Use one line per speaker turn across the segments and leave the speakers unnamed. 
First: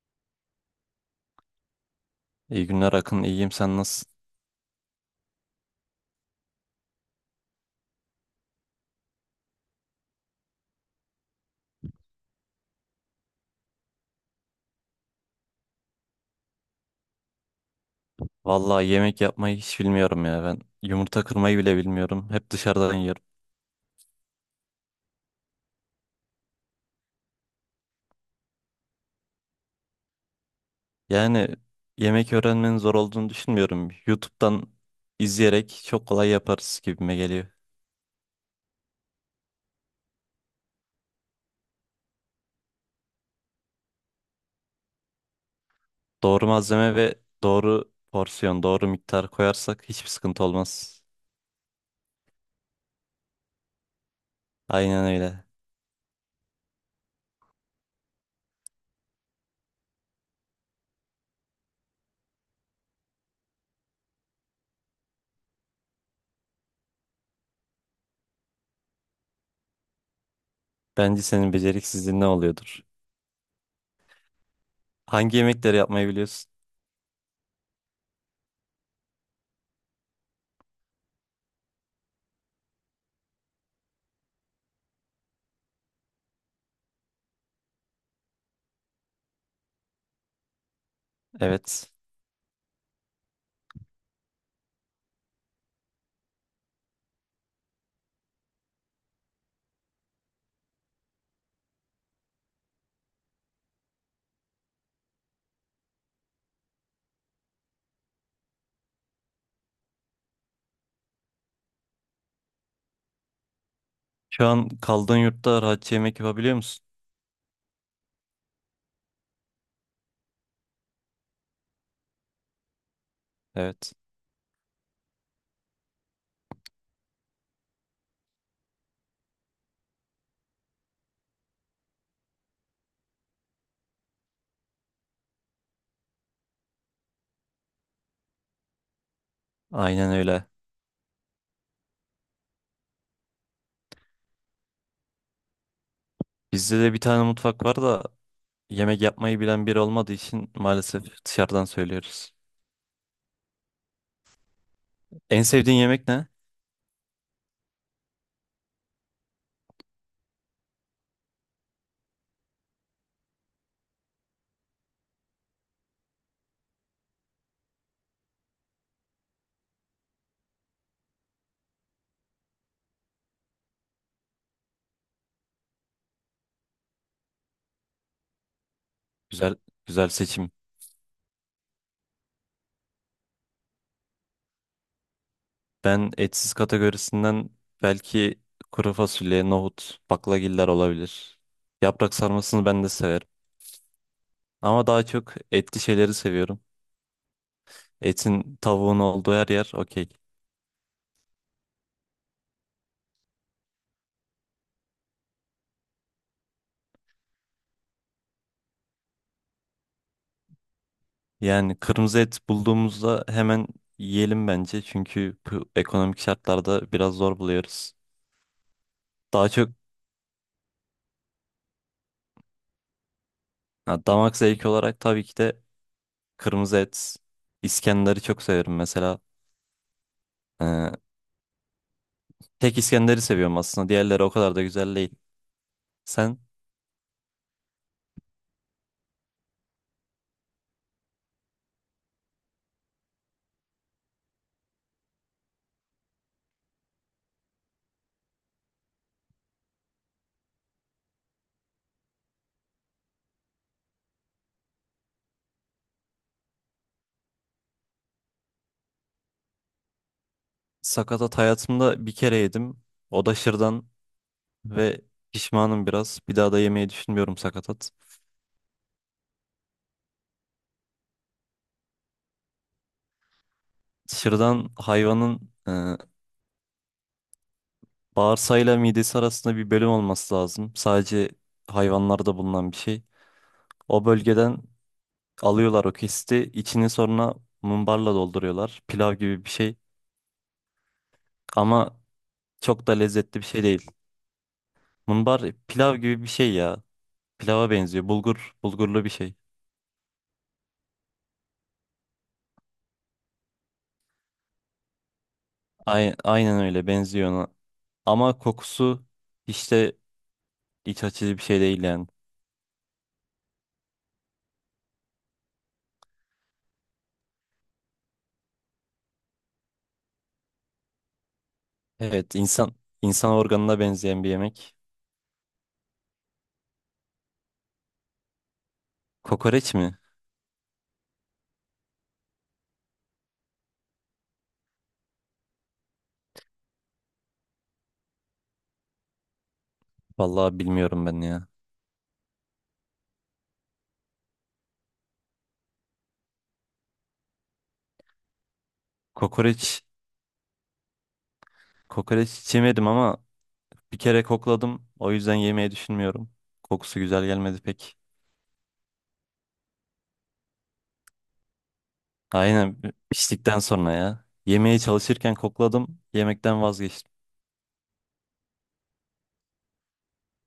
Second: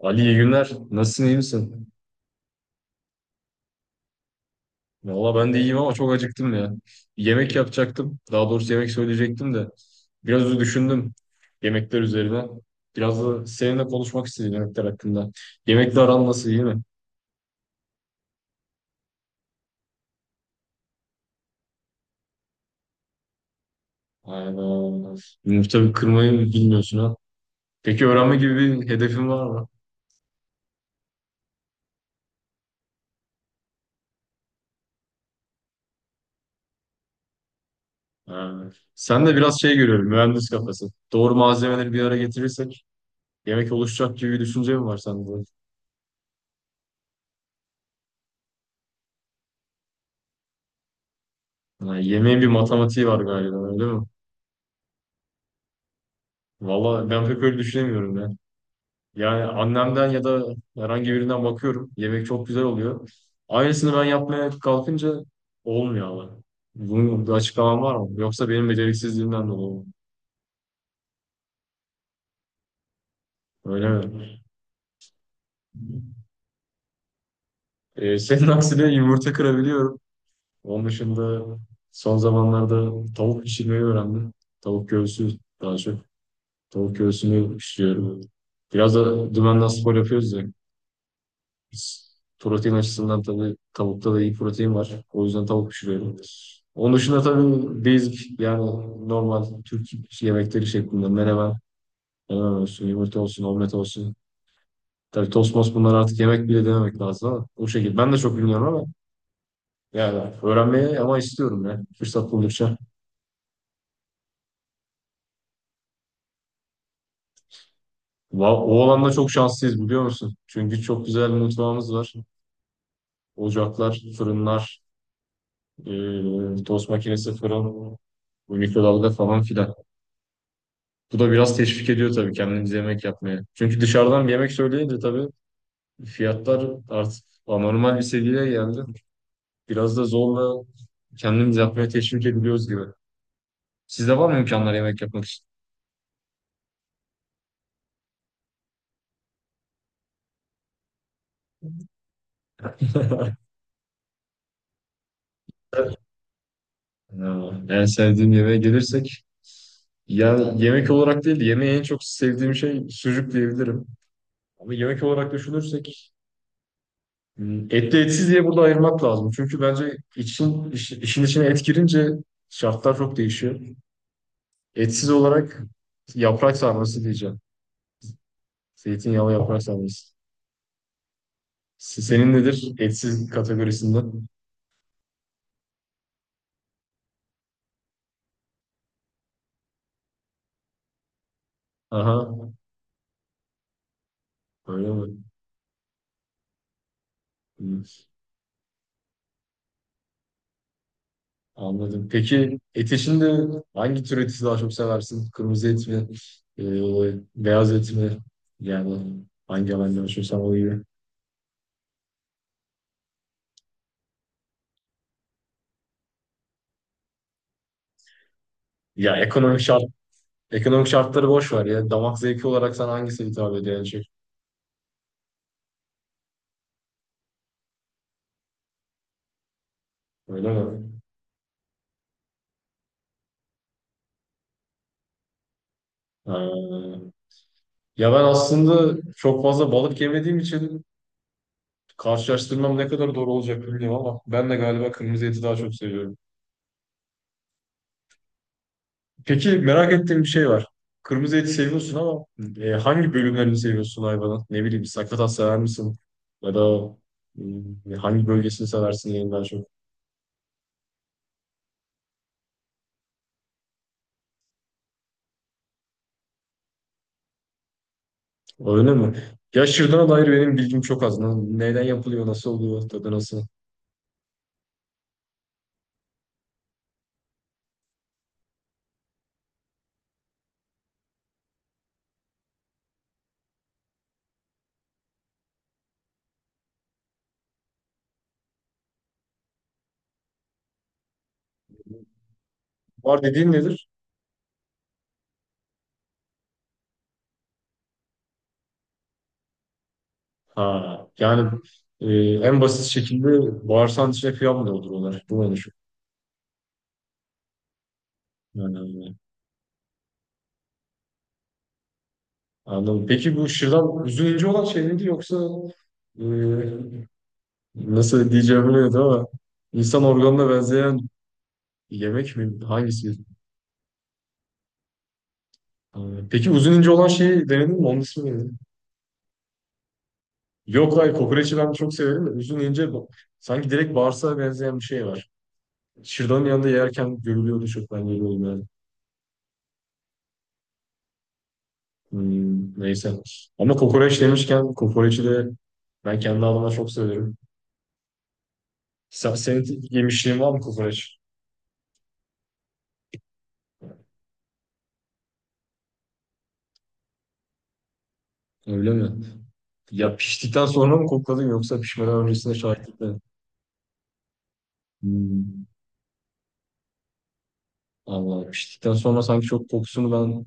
Ali iyi günler. Nasılsın, iyi misin?
İyi günler Akın, iyiyim sen nasılsın?
Valla ben de iyiyim ama çok acıktım ya. Yemek yapacaktım. Daha doğrusu yemek söyleyecektim de. Biraz da düşündüm yemekler üzerine. Biraz da seninle konuşmak istedim yemekler hakkında. Yemekle aran nasıl, iyi mi?
Vallahi yemek yapmayı hiç bilmiyorum ya ben. Yumurta kırmayı bile bilmiyorum. Hep dışarıdan yiyorum.
Aynen. Yumurta kırmayı bilmiyorsun ha. Peki öğrenme gibi bir hedefin var mı?
Yani yemek öğrenmenin zor olduğunu düşünmüyorum. YouTube'dan izleyerek çok kolay yaparız gibime geliyor.
Ha. Sen de biraz şey görüyorum, mühendis kafası. Doğru malzemeleri bir araya getirirsek yemek oluşacak gibi bir düşünce mi var sende?
Doğru malzeme ve doğru porsiyon, doğru miktar koyarsak hiçbir sıkıntı olmaz.
Ha, yemeğin bir matematiği var galiba, öyle mi?
Aynen öyle.
Valla ben pek öyle düşünemiyorum ya. Yani annemden ya da herhangi birinden bakıyorum. Yemek çok güzel oluyor. Aynısını ben yapmaya kalkınca olmuyor ama. Bunun bir açıklaman var mı? Yoksa benim beceriksizliğimden dolayı mı?
Bence senin beceriksizliğin ne oluyordur?
Öyle mi?
Hangi yemekleri yapmayı biliyorsun?
Senin aksine yumurta kırabiliyorum. Onun dışında son zamanlarda tavuk pişirmeyi öğrendim. Tavuk göğsü daha çok. Tavuk göğsünü pişiriyorum. Biraz da dümenden spor yapıyoruz ya.
Evet.
Protein açısından tabii tavukta da iyi protein var. O yüzden tavuk pişiriyorum. Onun dışında tabii basic yani normal Türk yemekleri şeklinde menemen, menemen olsun, yumurta olsun, omlet olsun. Tabii tost most bunlar artık yemek bile dememek lazım ama o şekilde. Ben de çok bilmiyorum ama yani öğrenmeye ama istiyorum ya fırsat buldukça.
Şu an kaldığın yurtta rahatça yemek yapabiliyor musun?
O alanda çok şanslıyız biliyor musun? Çünkü çok güzel bir mutfağımız var.
Evet.
Ocaklar, fırınlar, tost makinesi, fırın, mikrodalga falan filan. Bu da biraz teşvik ediyor tabii kendimiz yemek yapmaya. Çünkü dışarıdan bir yemek söyleyince tabii fiyatlar artık anormal bir seviyeye geldi. Biraz da
Aynen öyle.
zorla kendimiz yapmaya teşvik ediliyoruz gibi. Sizde var mı imkanlar yemek yapmak için?
Bizde de bir tane mutfak var da yemek yapmayı bilen biri olmadığı için maalesef dışarıdan söylüyoruz. En sevdiğin yemek ne?
Ya, en sevdiğim yemeğe gelirsek ya yemek olarak değil de yemeği en çok sevdiğim şey sucuk diyebilirim. Ama yemek olarak düşünürsek hmm, etli etsiz diye burada ayırmak lazım. Çünkü bence işin içine et girince şartlar çok değişiyor. Etsiz olarak yaprak sarması diyeceğim. Zeytinyağlı
Güzel,
yaprak
güzel
sarması.
seçim.
Senin nedir etsiz kategorisinde?
Ben etsiz kategorisinden belki kuru fasulye, nohut, baklagiller olabilir. Yaprak
Aha,
sarmasını ben de severim. Ama
öyle
daha
mi?
çok etli şeyleri seviyorum.
Hı.
Etin, tavuğun olduğu her yer okey.
Anladım. Peki et içinde hangi tür eti daha çok seversin? Kırmızı et mi? Ee, Beyaz et mi? Yani hangi alanda yaşıyorsan o gibi.
Yani kırmızı et bulduğumuzda hemen yiyelim bence. Çünkü bu ekonomik şartlarda biraz zor buluyoruz.
Ya
Daha
ekonomik
çok
şart, Ekonomik şartları boş ver ya. Damak zevki olarak sana hangisi hitap ediyor en çok?
ha, damak zevki olarak tabii ki de kırmızı et, İskender'i çok severim mesela.
Öyle mi?
Ee, Tek İskender'i seviyorum aslında. Diğerleri o kadar da güzel değil. Sen
Ha. Ya ben aslında çok fazla balık yemediğim için karşılaştırmam ne kadar doğru olacak bilmiyorum ama ben de galiba kırmızı eti daha çok seviyorum. Peki merak ettiğim bir şey var. Kırmızı eti seviyorsun ama hangi bölümlerini seviyorsun hayvanın? Ne bileyim sakatat sever misin? Ya da hangi bölgesini seversin en daha çok?
sakatat hayatımda bir kere yedim. O da şırdan ve pişmanım biraz. Bir daha da yemeyi düşünmüyorum sakatat.
Öyle mi? Ya şırdana dair benim bilgim çok az. Neden yapılıyor, nasıl oluyor, tadı nasıl?
Şırdan hayvanın bağırsağıyla midesi arasında bir bölüm olması lazım. Sadece hayvanlarda bulunan bir şey. O bölgeden alıyorlar o kesti. İçini sonra mumbarla dolduruyorlar. Pilav gibi bir şey. Ama çok da
Var
lezzetli bir
dediğin
şey
nedir?
değil. Mumbar pilav gibi bir şey ya. Pilava benziyor. Bulgur, bulgurlu bir şey.
Ha, yani e, en basit şekilde bağırsağın içine kıyam da olur onlar. Bu ne şu?
Aynen öyle benziyor ona. Ama kokusu işte iç açıcı bir şey değil yani.
Anladım. Peki bu şırdan üzücü olan şey miydi yoksa e, nasıl diyeceğimi bilmiyorum ama insan organına benzeyen
Evet,
yemek mi? Hangisi?
insan organına benzeyen bir yemek.
E, Peki uzun ince olan şeyi denedin mi? Onun ismi neydi?
Kokoreç mi?
Yok hayır kokoreçi ben çok severim de sanki direkt bağırsağa benzeyen bir şey var. Şırdanın yanında yerken görülüyordu çok ben görüyorum yani.
Vallahi bilmiyorum ben ya.
Hmm, neyse. Ama kokoreç demişken kokoreçi de ben kendi adıma çok severim.
Kokoreç
Senin yemişliğin var mı kokoreç?
Kokoreç hiç yemedim ama bir kere kokladım. O yüzden yemeyi düşünmüyorum. Kokusu güzel gelmedi pek.
Öyle mi? Ya piştikten sonra mı kokladın yoksa pişmeden öncesinde
Aynen,
şahitlik mi?
piştikten sonra ya. Yemeye çalışırken
Hmm.
kokladım. Yemekten vazgeçtim.
Allah piştikten sonra sanki çok kokusunu ben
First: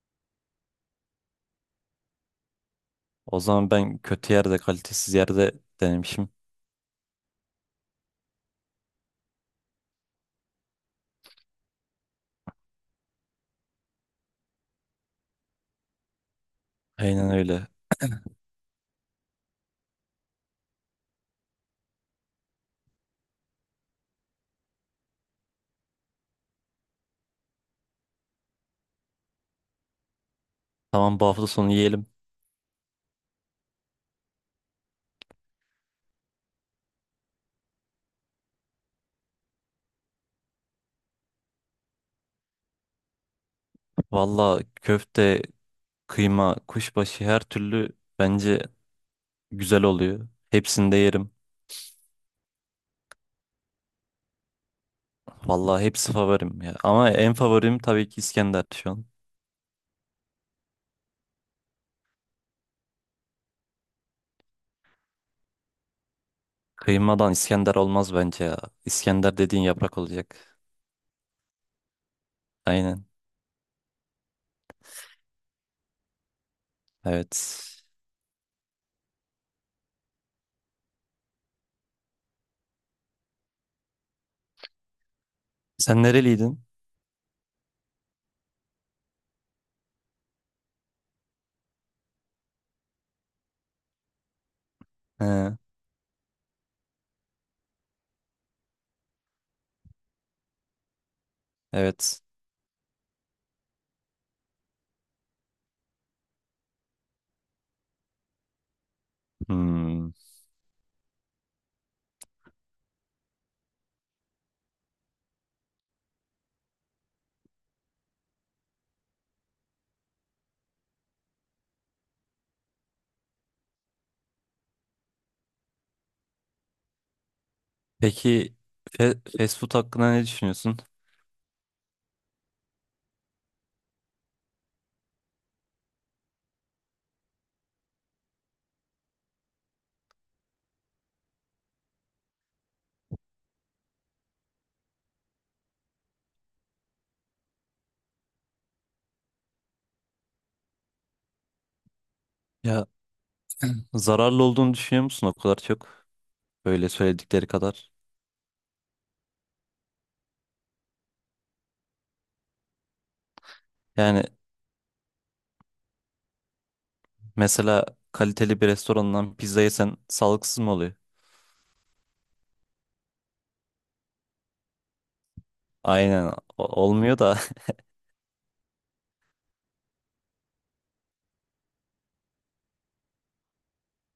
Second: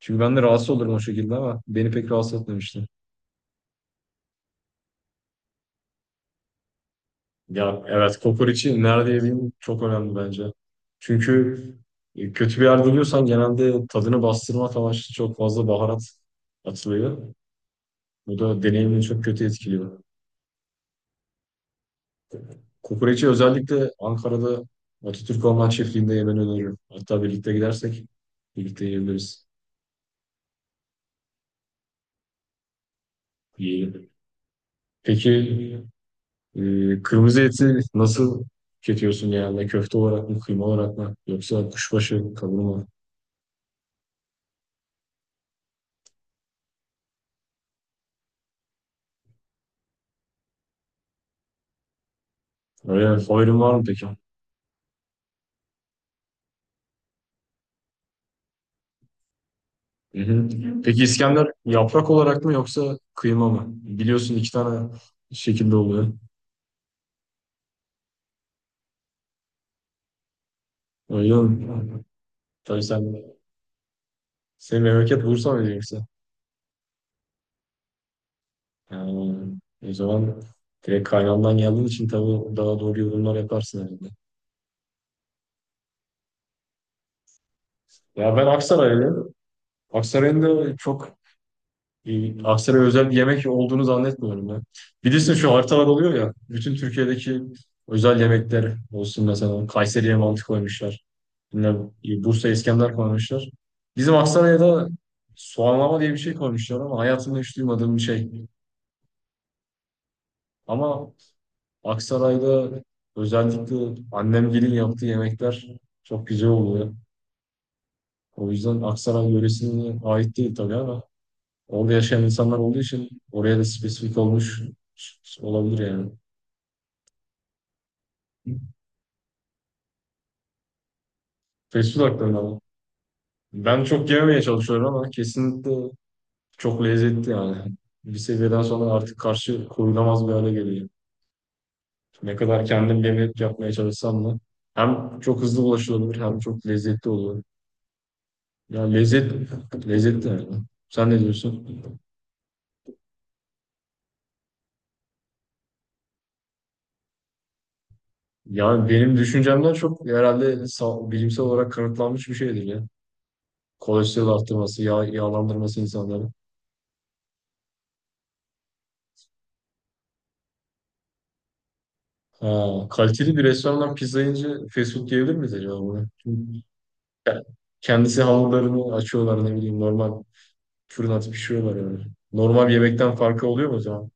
çünkü ben de rahatsız olurum o şekilde ama beni pek rahatsız etmemişti.
O zaman ben kötü yerde, kalitesiz yerde denemişim.
Ya evet kokoreçi nerede yediğin çok önemli bence. Çünkü kötü bir yerde yiyorsan genelde tadını bastırmak amaçlı çok fazla baharat atılıyor.
Aynen öyle.
Bu da deneyimini çok kötü etkiliyor. Kokoreçi özellikle Ankara'da Atatürk Orman Çiftliği'nde yemeni öneririm. Hatta birlikte gidersek birlikte yiyebiliriz.
Tamam, bu hafta sonu yiyelim.
Yiyelim. Peki e, kırmızı eti nasıl tüketiyorsun genelde? Köfte olarak mı, kıyma olarak mı? Yoksa kuşbaşı, kavurma mı?
Valla köfte, kıyma, kuşbaşı her türlü bence güzel oluyor. Hepsini de yerim.
Öyle favorin var mı peki?
Valla hepsi favorim ya. Ama en favorim tabii ki İskender şu an.
Hı hı. Peki İskender yaprak olarak mı yoksa kıyma mı? Biliyorsun iki tane şekilde oluyor.
Kıymadan İskender olmaz bence ya. İskender dediğin yaprak olacak.
Öyle mi? Tabii
Aynen.
sen, senin memleket Bursa mı yoksa?
Evet.
Yani, o zaman direkt kaynağından geldiğin için tabii daha doğru yorumlar yaparsın herhalde.
Sen nereliydin?
Ya ben Aksaraylıyım. Aksaray'ın da çok Bir Aksaray'a özel bir yemek olduğunu zannetmiyorum ya. Bilirsin
He,
şu haritalar oluyor ya. Bütün Türkiye'deki özel yemekler olsun mesela. Kayseri'ye mantı koymuşlar. Bilmem,
evet.
Bursa İskender koymuşlar. Bizim Aksaray'a da soğanlama diye bir şey koymuşlar ama hayatımda hiç duymadığım bir şey.
Hmm.
Ama Aksaray'da özellikle annemgilin yaptığı yemekler çok güzel oluyor. O yüzden Aksaray yöresine ait değil tabii ama orada yaşayan insanlar olduğu için oraya da spesifik olmuş olabilir yani.
Peki fast food hakkında ne düşünüyorsun?
Fast food hakkında ama. Ben çok yememeye çalışıyorum ama kesinlikle çok lezzetli yani. Bir seviyeden sonra artık karşı koyulamaz bir hale geliyor. Ne kadar kendim yemek yapmaya çalışsam da hem çok hızlı ulaşılabilir hem çok lezzetli oluyor. Ya lezzet, Lezzetli yani. Sen ne diyorsun?
Ya, zararlı olduğunu düşünüyor musun o kadar çok? Böyle söyledikleri kadar.
Yani benim düşüncemden çok herhalde bilimsel olarak kanıtlanmış bir şeydir ya.
Yani
Kolesterol arttırması, yağlandırması insanları.
mesela kaliteli bir restorandan pizza yesen sağlıksız mı oluyor?
Ha, kaliteli bir restorandan pizza yiyince fast food diyebilir miyiz acaba buna?
Aynen
Çünkü
olmuyor da
ke- kendisi hamurlarını açıyorlar ne bileyim normal fırın atıp pişiriyorlar yani. Normal bir yemekten farkı oluyor mu o zaman?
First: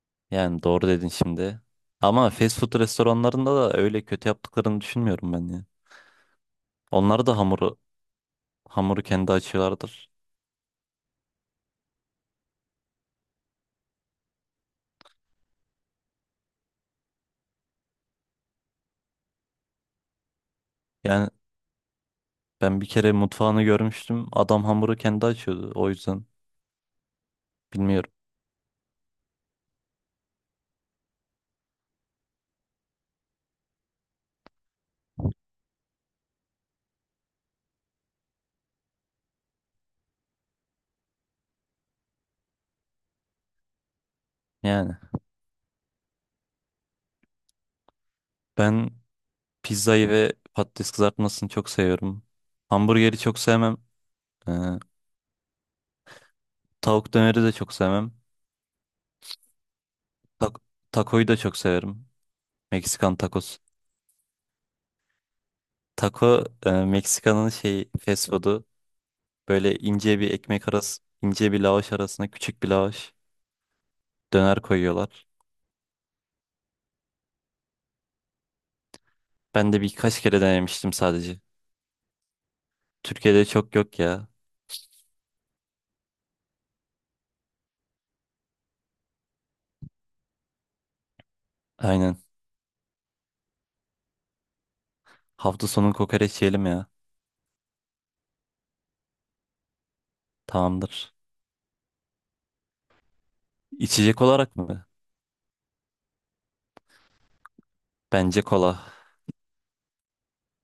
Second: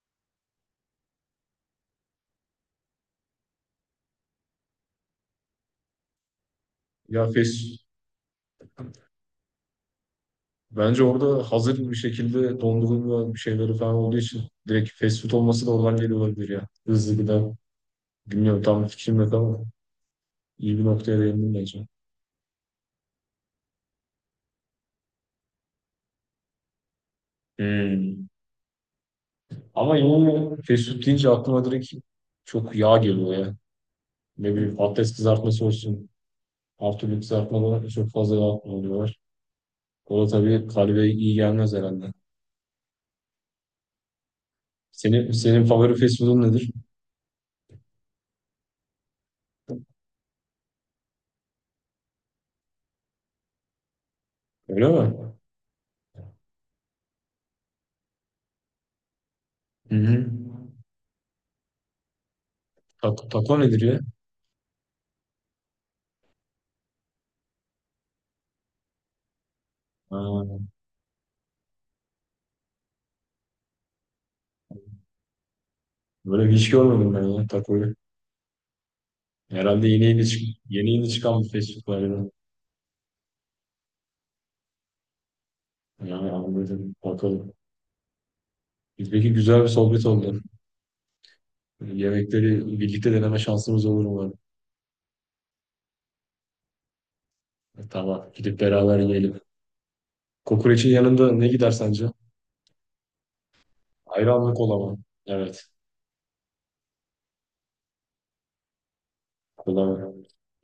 yani doğru dedin şimdi. Ama fast food restoranlarında da öyle kötü yaptıklarını düşünmüyorum ben ya.
Ya
Onlar da
fast
hamuru kendi açıyorlardır.
Bence orada hazır bir şekilde dondurulma bir şeyleri falan olduğu için direkt fast food olması da oradan geliyor olabilir ya. Hızlı gıda. Bilmiyorum tam fikrim yok ama iyi bir noktaya
Yani
değindim bence.
ben bir kere mutfağını görmüştüm. Adam hamuru kendi açıyordu. O yüzden bilmiyorum.
Hmm. Ama yine fast food deyince aklıma direkt çok yağ geliyor ya. Ne bileyim patates kızartması olsun. Her türlü kızartmalara çok fazla yağ kullanıyorlar. O da tabii kalbe iyi gelmez herhalde.
Yani
Senin favori fast food'un nedir?
ben pizzayı ve patates kızartmasını çok seviyorum. Hamburgeri çok sevmem. Ee,
Öyle mi?
Tavuk döneri de çok sevmem.
Hı hı.
Tak Takoyu da çok severim. Meksikan
Taco
tacos.
nedir ya?
Taco, Meksika'nın şey fast food'u. Böyle ince bir
Ha,
ekmek arası, ince bir lavaş arasına küçük bir lavaş döner koyuyorlar.
böyle hiç görmedim ben ya takoyu.
Ben de
Herhalde yeni
birkaç
yeni,
kere
çık yeni
denemiştim
yeni
sadece.
çıkan bir fast food var ya.
Türkiye'de çok yok ya.
Yani anladım. Bakalım. Peki güzel bir sohbet oldu.
Aynen.
Yemekleri birlikte deneme şansımız olur umarım.
Hafta sonu kokoreç yiyelim ya.
Tamam. Gidip beraber yiyelim. Kokoreçin
Tamamdır.
yanında ne gider sence?
İçecek
Ayran mı
olarak
kola
mı?
mı? Evet.
Bence kola.
Kola mı?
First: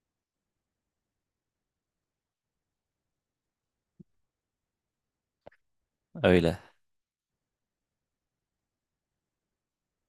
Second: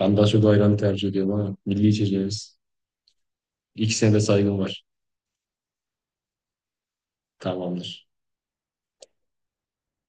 Ben daha çok ayranı tercih ediyorum ama milli içeceğiz. İkisine de saygım var.
Öyle.
Tamamdır.